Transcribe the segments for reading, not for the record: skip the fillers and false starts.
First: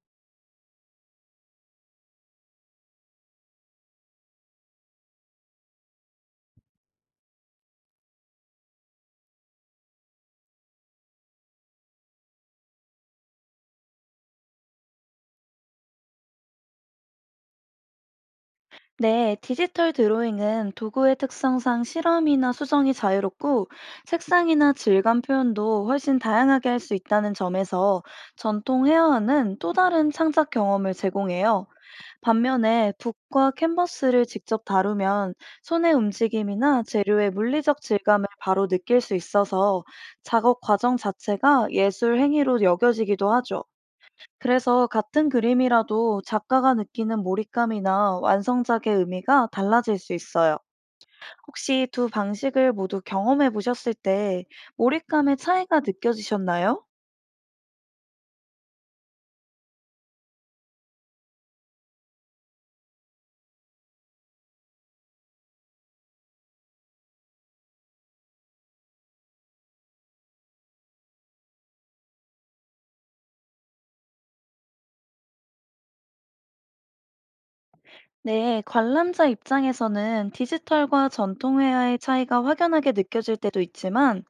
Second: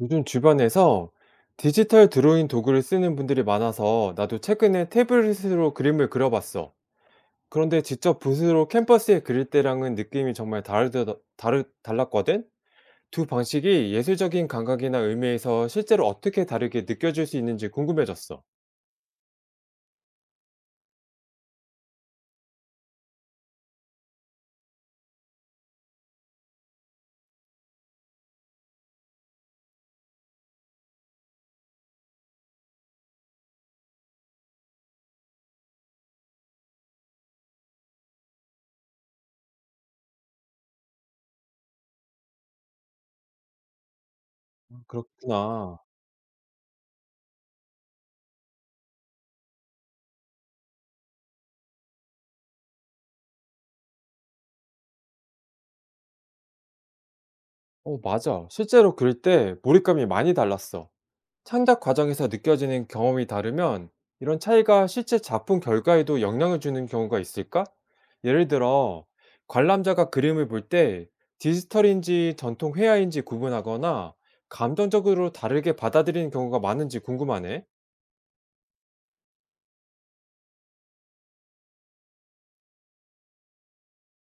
요즘 주변에서 디지털 드로잉 도구를 쓰는 분들이 많아서 나도 최근에 태블릿으로 그림을 그려봤어. 그런데 직접 붓으로 캔버스에 그릴 때랑은 느낌이 정말 달랐거든? 두 방식이 예술적인 감각이나 의미에서 실제로 어떻게 다르게 느껴질 수 있는지 궁금해졌어. 네, 디지털 드로잉은 도구의 특성상 실험이나 수정이 자유롭고 색상이나 질감 표현도 훨씬 다양하게 할 수 있다는 점에서 전통 헤어는 또 다른 창작 경험을 제공해요. 반면에 붓과 캔버스를 직접 다루면 손의 움직임이나 재료의 물리적 질감을 바로 느낄 수 있어서 작업 과정 자체가 예술 행위로 여겨지기도 하죠. 아, 그래서 같은 그렇구나. 그림이라도 작가가 느끼는 몰입감이나 완성작의 의미가 달라질 수 있어요. 혹시 두 방식을 모두 경험해 보셨을 때 몰입감의 차이가 느껴지셨나요? 맞아. 실제로 그릴 때 몰입감이 많이 달랐어. 창작 과정에서 느껴지는 경험이 다르면 이런 차이가 실제 작품 결과에도 영향을 주는 경우가 있을까? 예를 들어, 관람자가 그림을 볼 때 디지털인지 전통 회화인지 구분하거나 감정적으로 다르게 받아들이는 경우가 많은지 궁금하네. 네, 관람자 입장에서는 디지털과 전통 회화의 차이가 확연하게 느껴질 때도 있지만,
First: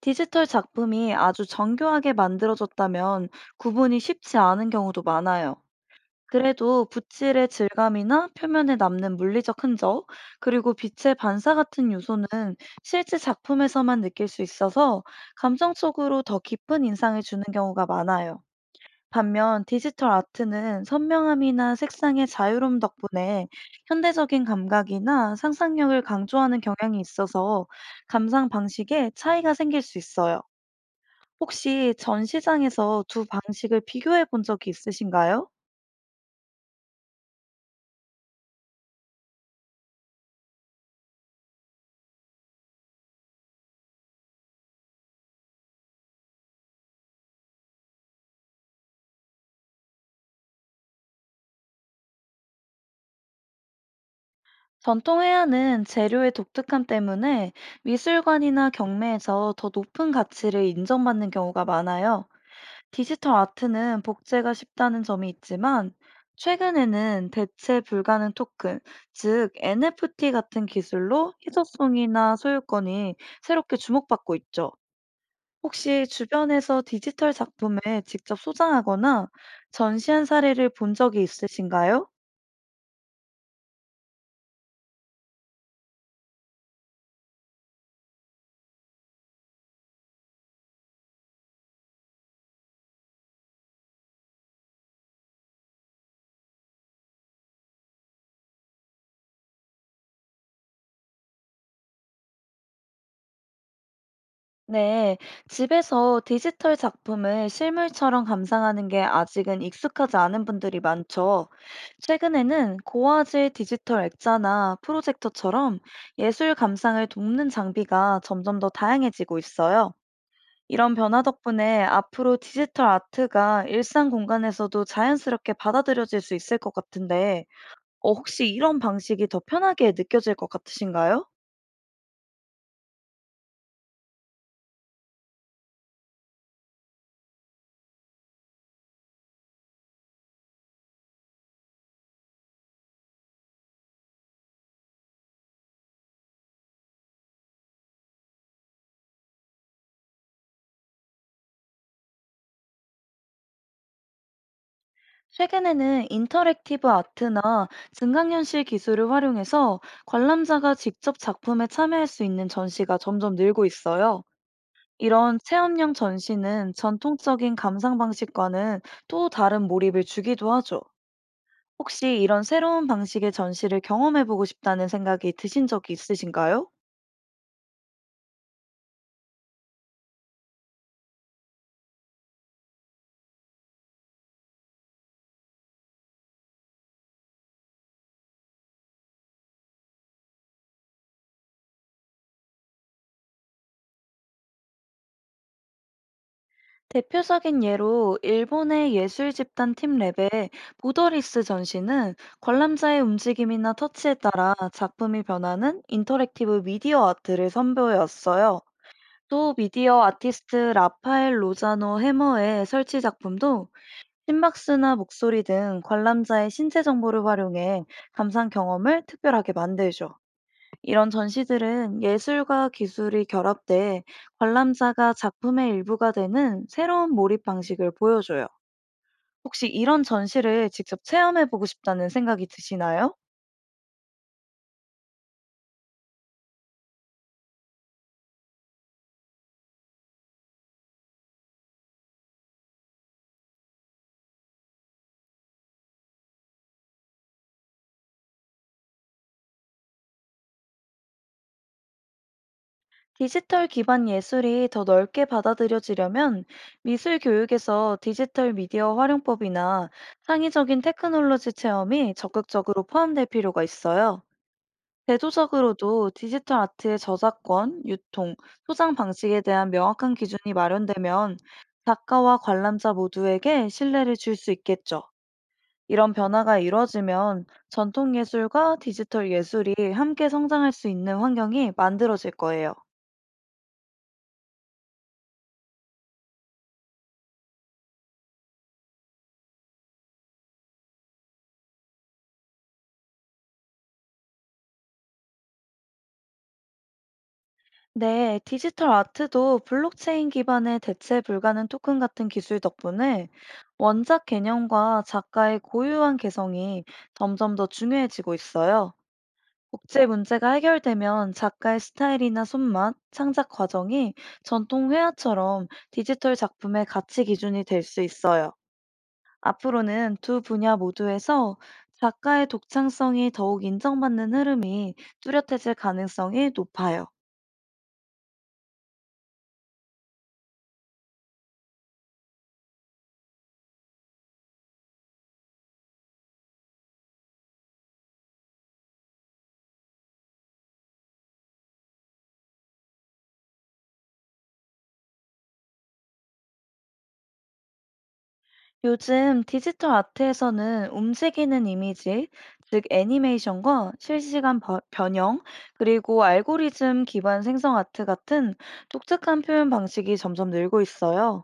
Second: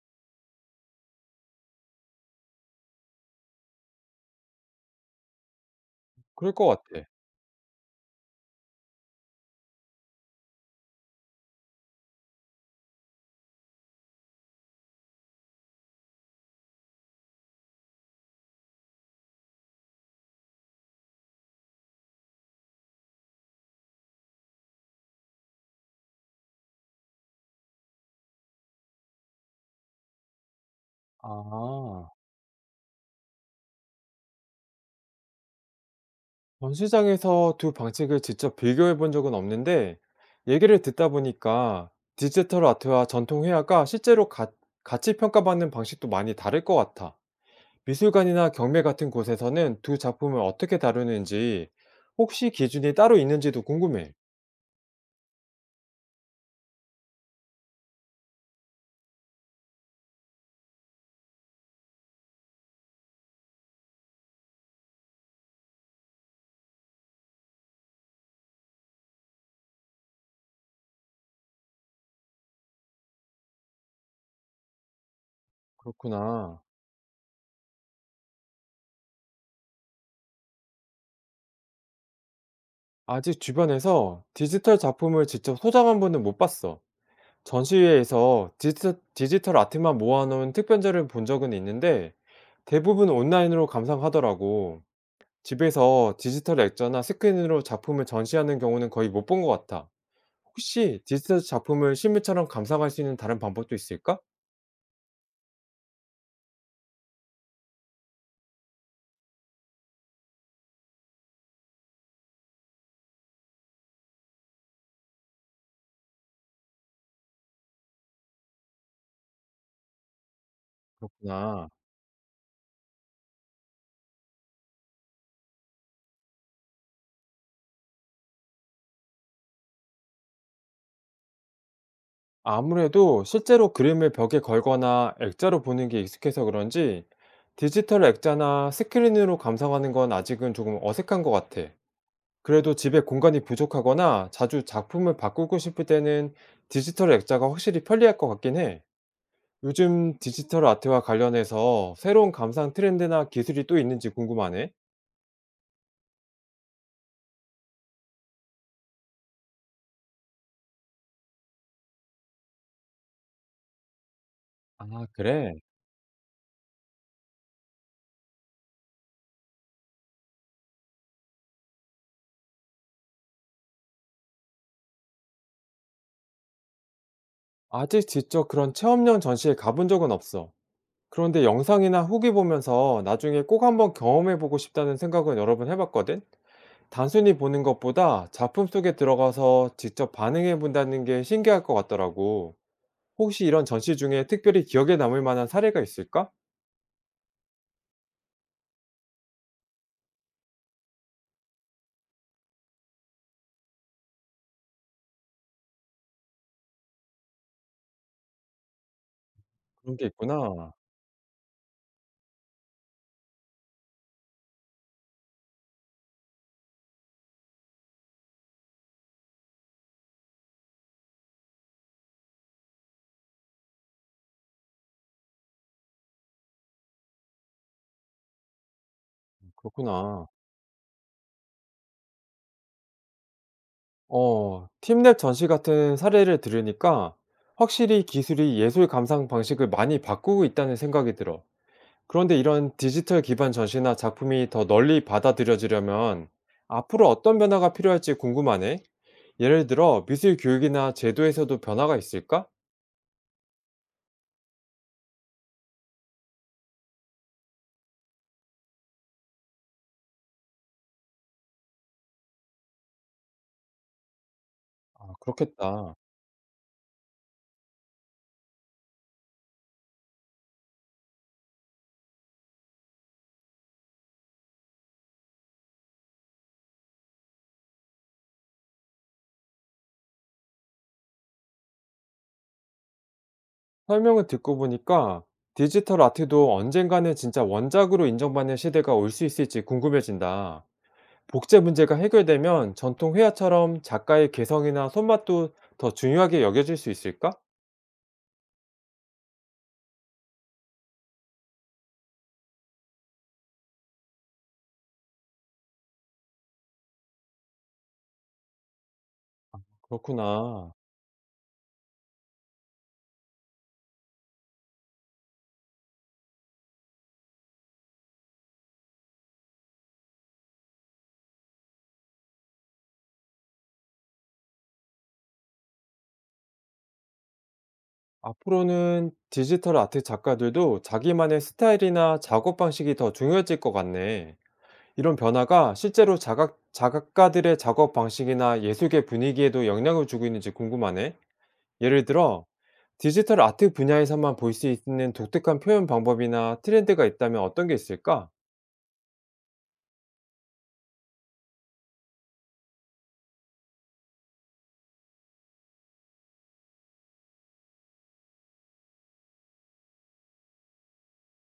디지털 작품이 아주 정교하게 만들어졌다면 구분이 쉽지 않은 경우도 많아요. 그럴 것 그래도 같아. 붓질의 질감이나 표면에 남는 물리적 흔적, 그리고 빛의 반사 같은 요소는 실제 작품에서만 느낄 수 있어서 감정적으로 더 깊은 인상을 주는 경우가 많아요. 반면 디지털 아트는 선명함이나 색상의 자유로움 덕분에 현대적인 감각이나 상상력을 강조하는 경향이 있어서 감상 방식에 차이가 생길 수 있어요. 혹시 아, 전 시장에서 두 방식을 비교해 본 적이 있으신가요? 전시장에서 두 방식을 직접 비교해 본 적은 없는데, 얘기를 듣다 보니까 디지털 아트와 전통 회화가 실제로 같이 평가받는 방식도 많이 다를 것 같아. 미술관이나 경매 같은 곳에서는 두 작품을 어떻게 다루는지 혹시 기준이 따로 있는지도 궁금해. 전통 회화는 재료의 독특함 때문에 미술관이나 경매에서 더 높은 가치를 인정받는 경우가 많아요. 디지털 아트는 복제가 쉽다는 점이 있지만, 최근에는 대체 불가능 토큰, 즉 NFT 같은 기술로 희소성이나 소유권이 새롭게 주목받고 있죠. 혹시 그렇구나. 주변에서 디지털 작품을 직접 소장하거나 전시한 사례를 본 적이 있으신가요? 아직 주변에서 디지털 작품을 직접 소장한 분은 못 봤어. 전시회에서 디지털 아트만 모아놓은 특별전을 본 적은 있는데 대부분 온라인으로 감상하더라고. 집에서 디지털 액자나 스크린으로 작품을 전시하는 경우는 거의 못 본 것 같아. 혹시 디지털 작품을 실물처럼 감상할 수 있는 다른 방법도 있을까? 네, 집에서 디지털 작품을 실물처럼 감상하는 게 아직은 익숙하지 않은 분들이 많죠. 최근에는 고화질 디지털 액자나 프로젝터처럼 예술 감상을 돕는 장비가 점점 더 다양해지고 있어요. 이런 변화 그렇구나. 덕분에 앞으로 디지털 아트가 일상 공간에서도 자연스럽게 받아들여질 수 있을 것 같은데, 혹시 이런 방식이 더 편하게 느껴질 것 같으신가요? 아무래도 실제로 그림을 벽에 걸거나 액자로 보는 게 익숙해서 그런지 디지털 액자나 스크린으로 감상하는 건 아직은 조금 어색한 것 같아. 그래도 집에 공간이 부족하거나 자주 작품을 바꾸고 싶을 때는 디지털 액자가 확실히 편리할 것 같긴 해. 요즘 디지털 아트와 관련해서 새로운 감상 트렌드나 기술이 또 있는지 궁금하네. 최근에는 인터랙티브 아트나 증강현실 기술을 활용해서 관람자가 직접 작품에 참여할 수 있는 전시가 점점 늘고 있어요. 아, 이런 그래. 체험형 전시는 전통적인 감상 방식과는 또 다른 몰입을 주기도 하죠. 혹시 이런 새로운 방식의 전시를 경험해보고 싶다는 생각이 드신 적이 있으신가요? 아직 직접 그런 체험형 전시에 가본 적은 없어. 그런데 영상이나 후기 보면서 나중에 꼭 한번 경험해보고 싶다는 생각은 여러 번 해봤거든? 단순히 보는 것보다 작품 속에 들어가서 직접 반응해본다는 게 신기할 것 같더라고. 혹시 이런 전시 중에 특별히 기억에 남을 만한 사례가 있을까? 대표적인 예로 일본의 예술 집단 팀 랩의 보더리스 전시는 관람자의 움직임이나 터치에 따라 작품이 변하는 인터랙티브 미디어 아트를 선보였어요. 또 그런 미디어 게 아티스트 있구나. 라파엘 로자노 해머의 설치 작품도 심박수나 목소리 등 관람자의 신체 정보를 활용해 감상 경험을 특별하게 만들죠. 이런 전시들은 예술과 기술이 결합돼 관람자가 작품의 일부가 되는 새로운 몰입 방식을 보여줘요. 혹시 이런 그렇구나. 전시를 직접 체험해보고 싶다는 생각이 드시나요? 팀랩 전시 같은 사례를 들으니까 확실히 기술이 예술 감상 방식을 많이 바꾸고 있다는 생각이 들어. 그런데 이런 디지털 기반 전시나 작품이 더 널리 받아들여지려면 앞으로 어떤 변화가 필요할지 궁금하네. 예를 들어 미술 교육이나 제도에서도 변화가 있을까? 디지털 기반 예술이 더 넓게 받아들여지려면 미술 교육에서 디지털 미디어 활용법이나 창의적인 테크놀로지 체험이 적극적으로 포함될 필요가 있어요. 아, 그렇겠다. 제도적으로도 디지털 아트의 저작권, 유통, 소장 방식에 대한 명확한 기준이 마련되면 작가와 관람자 모두에게 신뢰를 줄 수 있겠죠. 이런 변화가 이루어지면 전통 예술과 디지털 예술이 함께 성장할 수 있는 환경이 만들어질 거예요. 설명을 듣고 보니까 디지털 아트도 언젠가는 진짜 원작으로 인정받는 시대가 올 수 있을지 궁금해진다. 복제 문제가 해결되면 전통 회화처럼 작가의 개성이나 손맛도 더 중요하게 여겨질 수 있을까? 네, 디지털 아트도 블록체인 기반의 대체 불가능 토큰 같은 기술 덕분에 원작 개념과 작가의 고유한 개성이 점점 더 중요해지고 있어요. 국제 문제가 그렇구나. 해결되면 작가의 스타일이나 손맛, 창작 과정이 전통 회화처럼 디지털 작품의 가치 기준이 될 수 있어요. 앞으로는 두 분야 모두에서 작가의 독창성이 더욱 인정받는 흐름이 뚜렷해질 가능성이 높아요. 앞으로는 디지털 아트 작가들도 자기만의 스타일이나 작업 방식이 더 중요해질 것 같네. 이런 변화가 실제로 작가들의 작업 방식이나 예술계 분위기에도 영향을 주고 있는지 궁금하네. 예를 들어, 디지털 아트 분야에서만 볼 수 있는 독특한 표현 방법이나 트렌드가 있다면 어떤 게 있을까? 요즘 디지털 아트에서는 움직이는 이미지, 즉 애니메이션과 실시간 변형, 그리고 알고리즘 기반 생성 아트 같은 독특한 표현 방식이 점점 늘고 있어요.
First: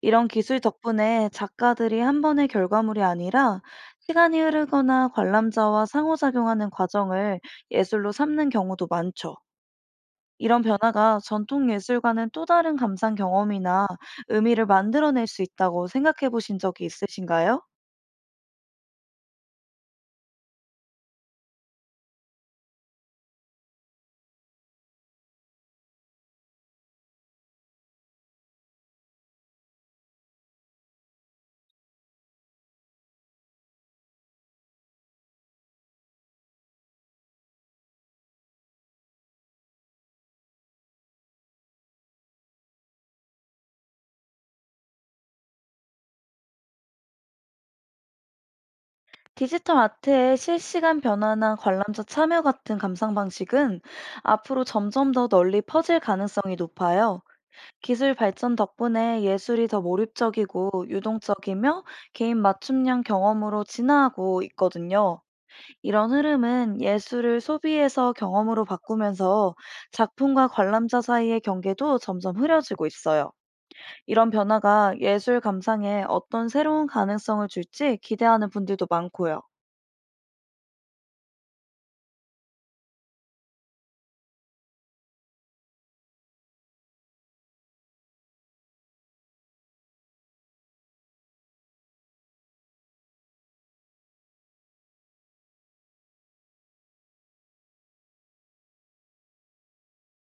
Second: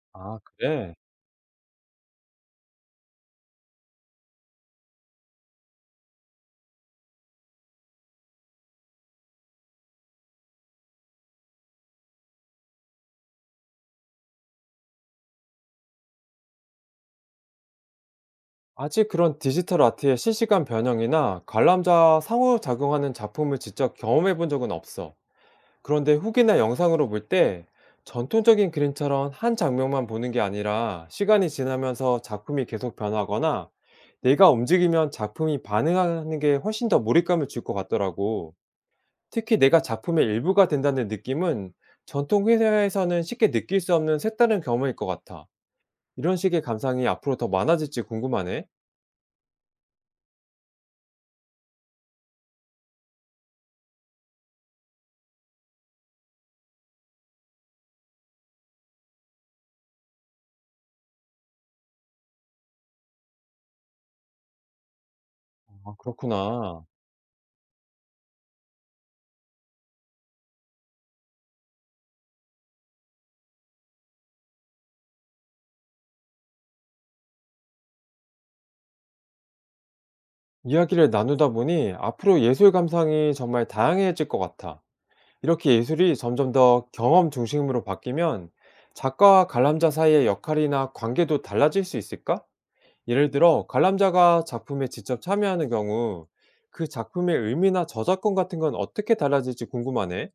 이런 아, 기술 그래. 덕분에 작가들이 한 번의 결과물이 아니라 시간이 흐르거나 관람자와 상호작용하는 과정을 예술로 삼는 경우도 많죠. 이런 변화가 전통 예술과는 또 다른 감상 경험이나 의미를 만들어낼 수 있다고 생각해 보신 적이 있으신가요? 아직 그런 디지털 아트의 실시간 변형이나 관람자 상호작용하는 작품을 직접 경험해 본 적은 없어. 그런데 후기나 영상으로 볼 때 전통적인 그림처럼 한 장면만 보는 게 아니라 시간이 지나면서 작품이 계속 변하거나 내가 움직이면 작품이 반응하는 게 훨씬 더 몰입감을 줄 것 같더라고. 특히 내가 작품의 일부가 된다는 느낌은 전통 회사에서는 쉽게 느낄 수 없는 색다른 경험일 것 같아. 이런 식의 감상이 앞으로 더 많아질지 궁금하네. 디지털 아트의 실시간 변화나 관람자 참여 같은 감상 방식은 앞으로 점점 더 널리 퍼질 가능성이 높아요. 기술 발전 덕분에 예술이 더 몰입적이고 유동적이며 개인 맞춤형 경험으로 진화하고 있거든요. 아, 이런 흐름은 그렇구나. 예술을 소비에서 경험으로 바꾸면서 작품과 관람자 사이의 경계도 점점 흐려지고 있어요. 이런 변화가 예술 감상에 어떤 새로운 가능성을 줄지 기대하는 분들도 많고요. 이야기를 나누다 보니 앞으로 예술 감상이 정말 다양해질 것 같아. 이렇게 예술이 점점 더 경험 중심으로 바뀌면 작가와 관람자 사이의 역할이나 관계도 달라질 수 있을까? 예를 들어, 관람자가 작품에 직접 참여하는 경우 그 작품의 의미나 저작권 같은 건 어떻게 달라질지 궁금하네.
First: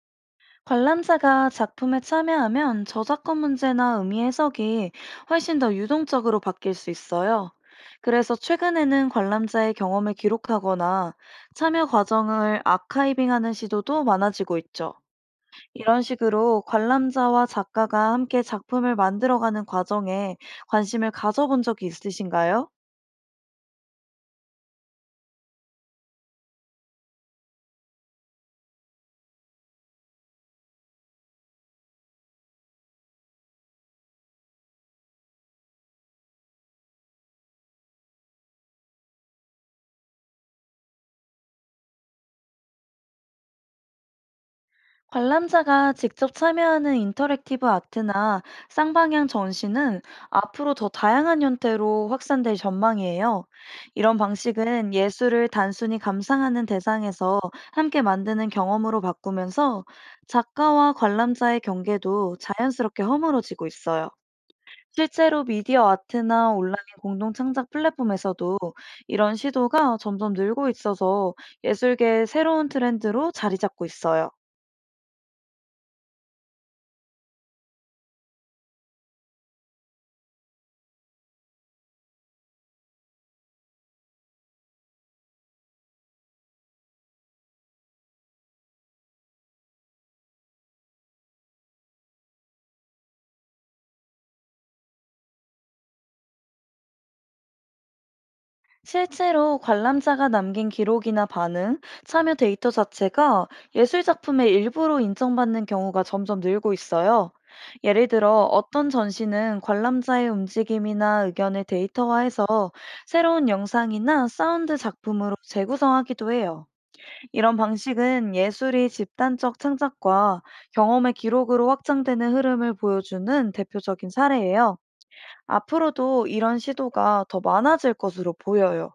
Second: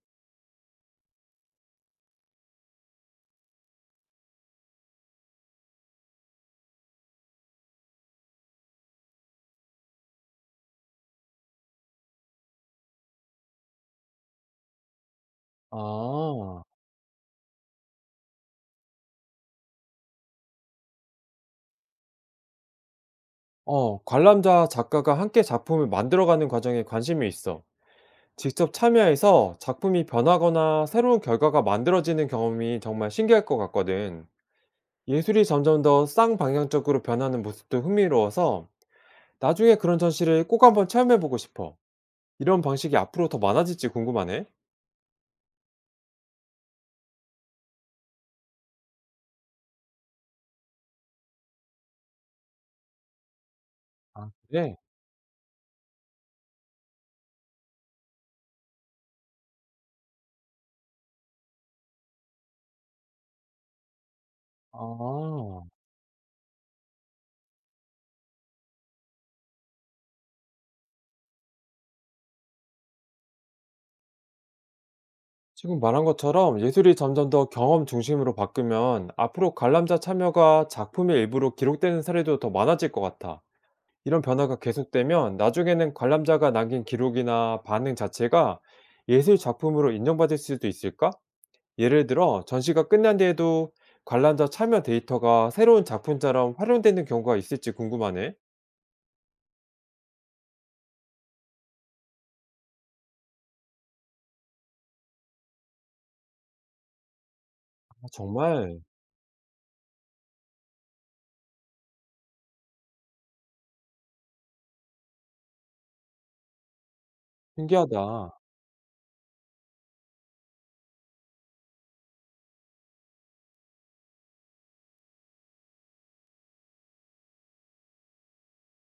관람자가 작품에 참여하면 저작권 문제나 의미 해석이 훨씬 더 유동적으로 바뀔 수 있어요. 그래서 최근에는 관람자의 경험을 기록하거나 참여 과정을 아카이빙하는 시도도 많아지고 있죠. 이런 식으로 아, 관람자와 작가가 함께 작품을 만들어가는 과정에 관심을 가져본 적이 있으신가요? 관람자와 작가가 함께 작품을 만들어가는 과정에 관심이 있어. 직접 참여해서 작품이 변하거나 새로운 결과가 만들어지는 경험이 정말 신기할 것 같거든. 예술이 점점 더 쌍방향적으로 변하는 모습도 흥미로워서 나중에 그런 전시를 꼭 한번 체험해보고 싶어. 이런 방식이 앞으로 더 많아질지 궁금하네. 관람자가 직접 참여하는 인터랙티브 아트나 쌍방향 전시는 앞으로 더 다양한 형태로 확산될 전망이에요. 이런 아, 그래? 방식은 예술을 단순히 감상하는 대상에서 함께 만드는 경험으로 바꾸면서 작가와 관람자의 경계도 자연스럽게 허물어지고 있어요. 실제로 아, 미디어 아트나 온라인 공동 창작 플랫폼에서도 이런 시도가 점점 늘고 있어서 예술계의 새로운 트렌드로 자리 잡고 있어요. 지금 말한 것처럼 예술이 점점 더 경험 중심으로 바뀌면 앞으로 관람자 참여가 작품의 일부로 기록되는 사례도 더 많아질 것 같아. 이런 변화가 계속되면 나중에는 관람자가 남긴 기록이나 반응 자체가 예술 작품으로 인정받을 수도 있을까? 예를 들어 전시가 끝난 뒤에도 관람자 참여 데이터가 새로운 작품처럼 활용되는 경우가 있을지 궁금하네. 실제로 관람자가 남긴 기록이나 반응, 참여 데이터 자체가 예술 작품의 일부로 인정받는 경우가 점점 늘고 있어요. 아, 예를 들어 정말 어떤 전시는 관람자의 움직임이나 의견을 데이터화해서 새로운 영상이나 사운드 작품으로 재구성하기도 해요. 이런 신기하다. 방식은 예술이 집단적 창작과 경험의 기록으로 확장되는 흐름을 보여주는 대표적인 사례예요. 앞으로도 이런 시도가 더 많아질 것으로 보여요.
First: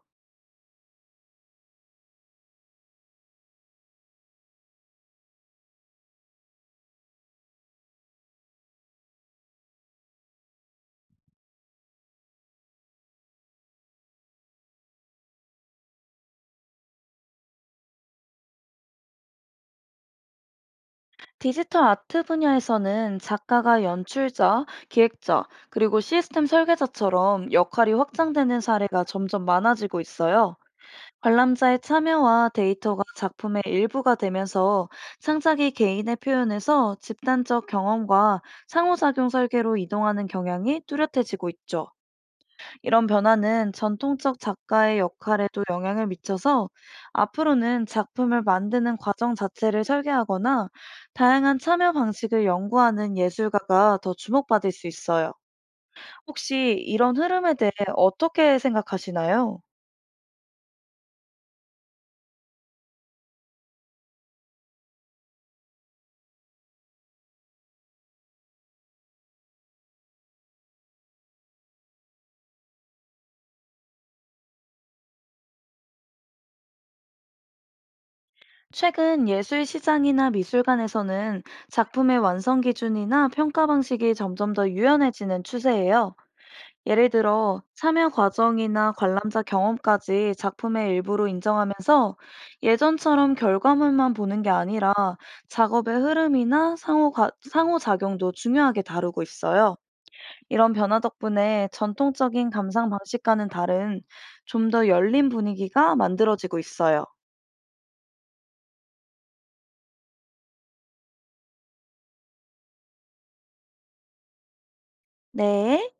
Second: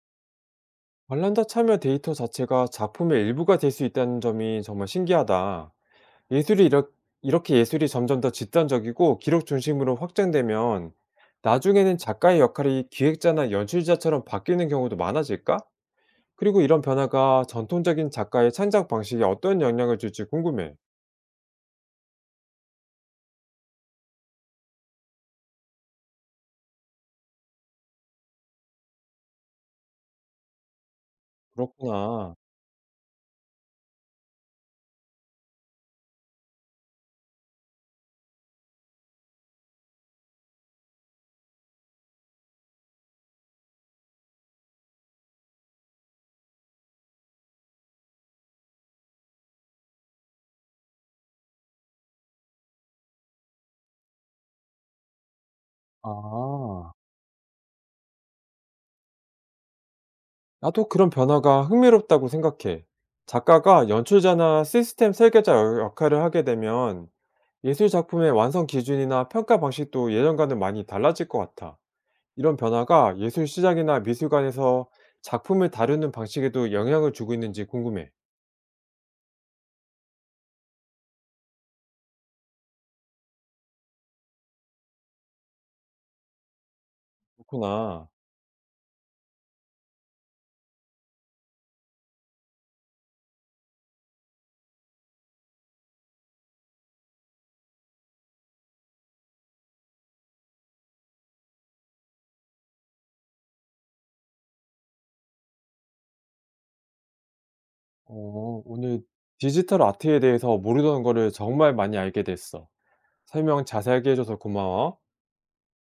관람자 참여 데이터 자체가 작품의 일부가 될 수 있다는 점이 정말 신기하다. 예술이 이렇- 이렇게 예술이 점점 더 집단적이고 기록 중심으로 확장되면 나중에는 작가의 역할이 기획자나 연출자처럼 바뀌는 경우도 많아질까? 그리고 이런 변화가 전통적인 작가의 창작 방식에 어떤 영향을 줄지 궁금해. 디지털 아트 분야에서는 작가가 연출자, 기획자, 그리고 시스템 설계자처럼 역할이 확장되는 사례가 점점 많아지고 있어요. 관람자의 그렇구나. 참여와 데이터가 작품의 일부가 되면서 창작이 개인의 표현에서 집단적 경험과 상호작용 설계로 이동하는 경향이 뚜렷해지고 있죠. 이런 변화는 전통적 작가의 역할에도 영향을 미쳐서 앞으로는 작품을 만드는 과정 자체를 설계하거나 다양한 참여 방식을 연구하는 예술가가 더 주목받을 수 있어요. 혹시 아. 이런 흐름에 대해 어떻게 생각하시나요? 나도 그런 변화가 흥미롭다고 생각해. 작가가 연출자나 시스템 설계자 역할을 하게 되면 예술 작품의 완성 기준이나 평가 방식도 예전과는 많이 달라질 것 같아. 이런 변화가 예술 시장이나 미술관에서 작품을 다루는 방식에도 영향을 주고 있는지 궁금해. 최근 예술 시장이나 미술관에서는 작품의 완성 기준이나 평가 방식이 점점 더 유연해지는 추세예요. 예를 들어 참여 그렇구나. 과정이나 관람자 경험까지 작품의 일부로 인정하면서 예전처럼 결과물만 보는 게 아니라 작업의 흐름이나 상호작용도 중요하게 다루고 있어요. 이런 변화 덕분에 전통적인 감상 방식과는 다른 좀 더 열린 분위기가 만들어지고 있어요. 어, 오늘 디지털 아트에 대해서 모르던 거를 정말 많이 알게 됐어. 설명 자세하게 해줘서 고마워. 네.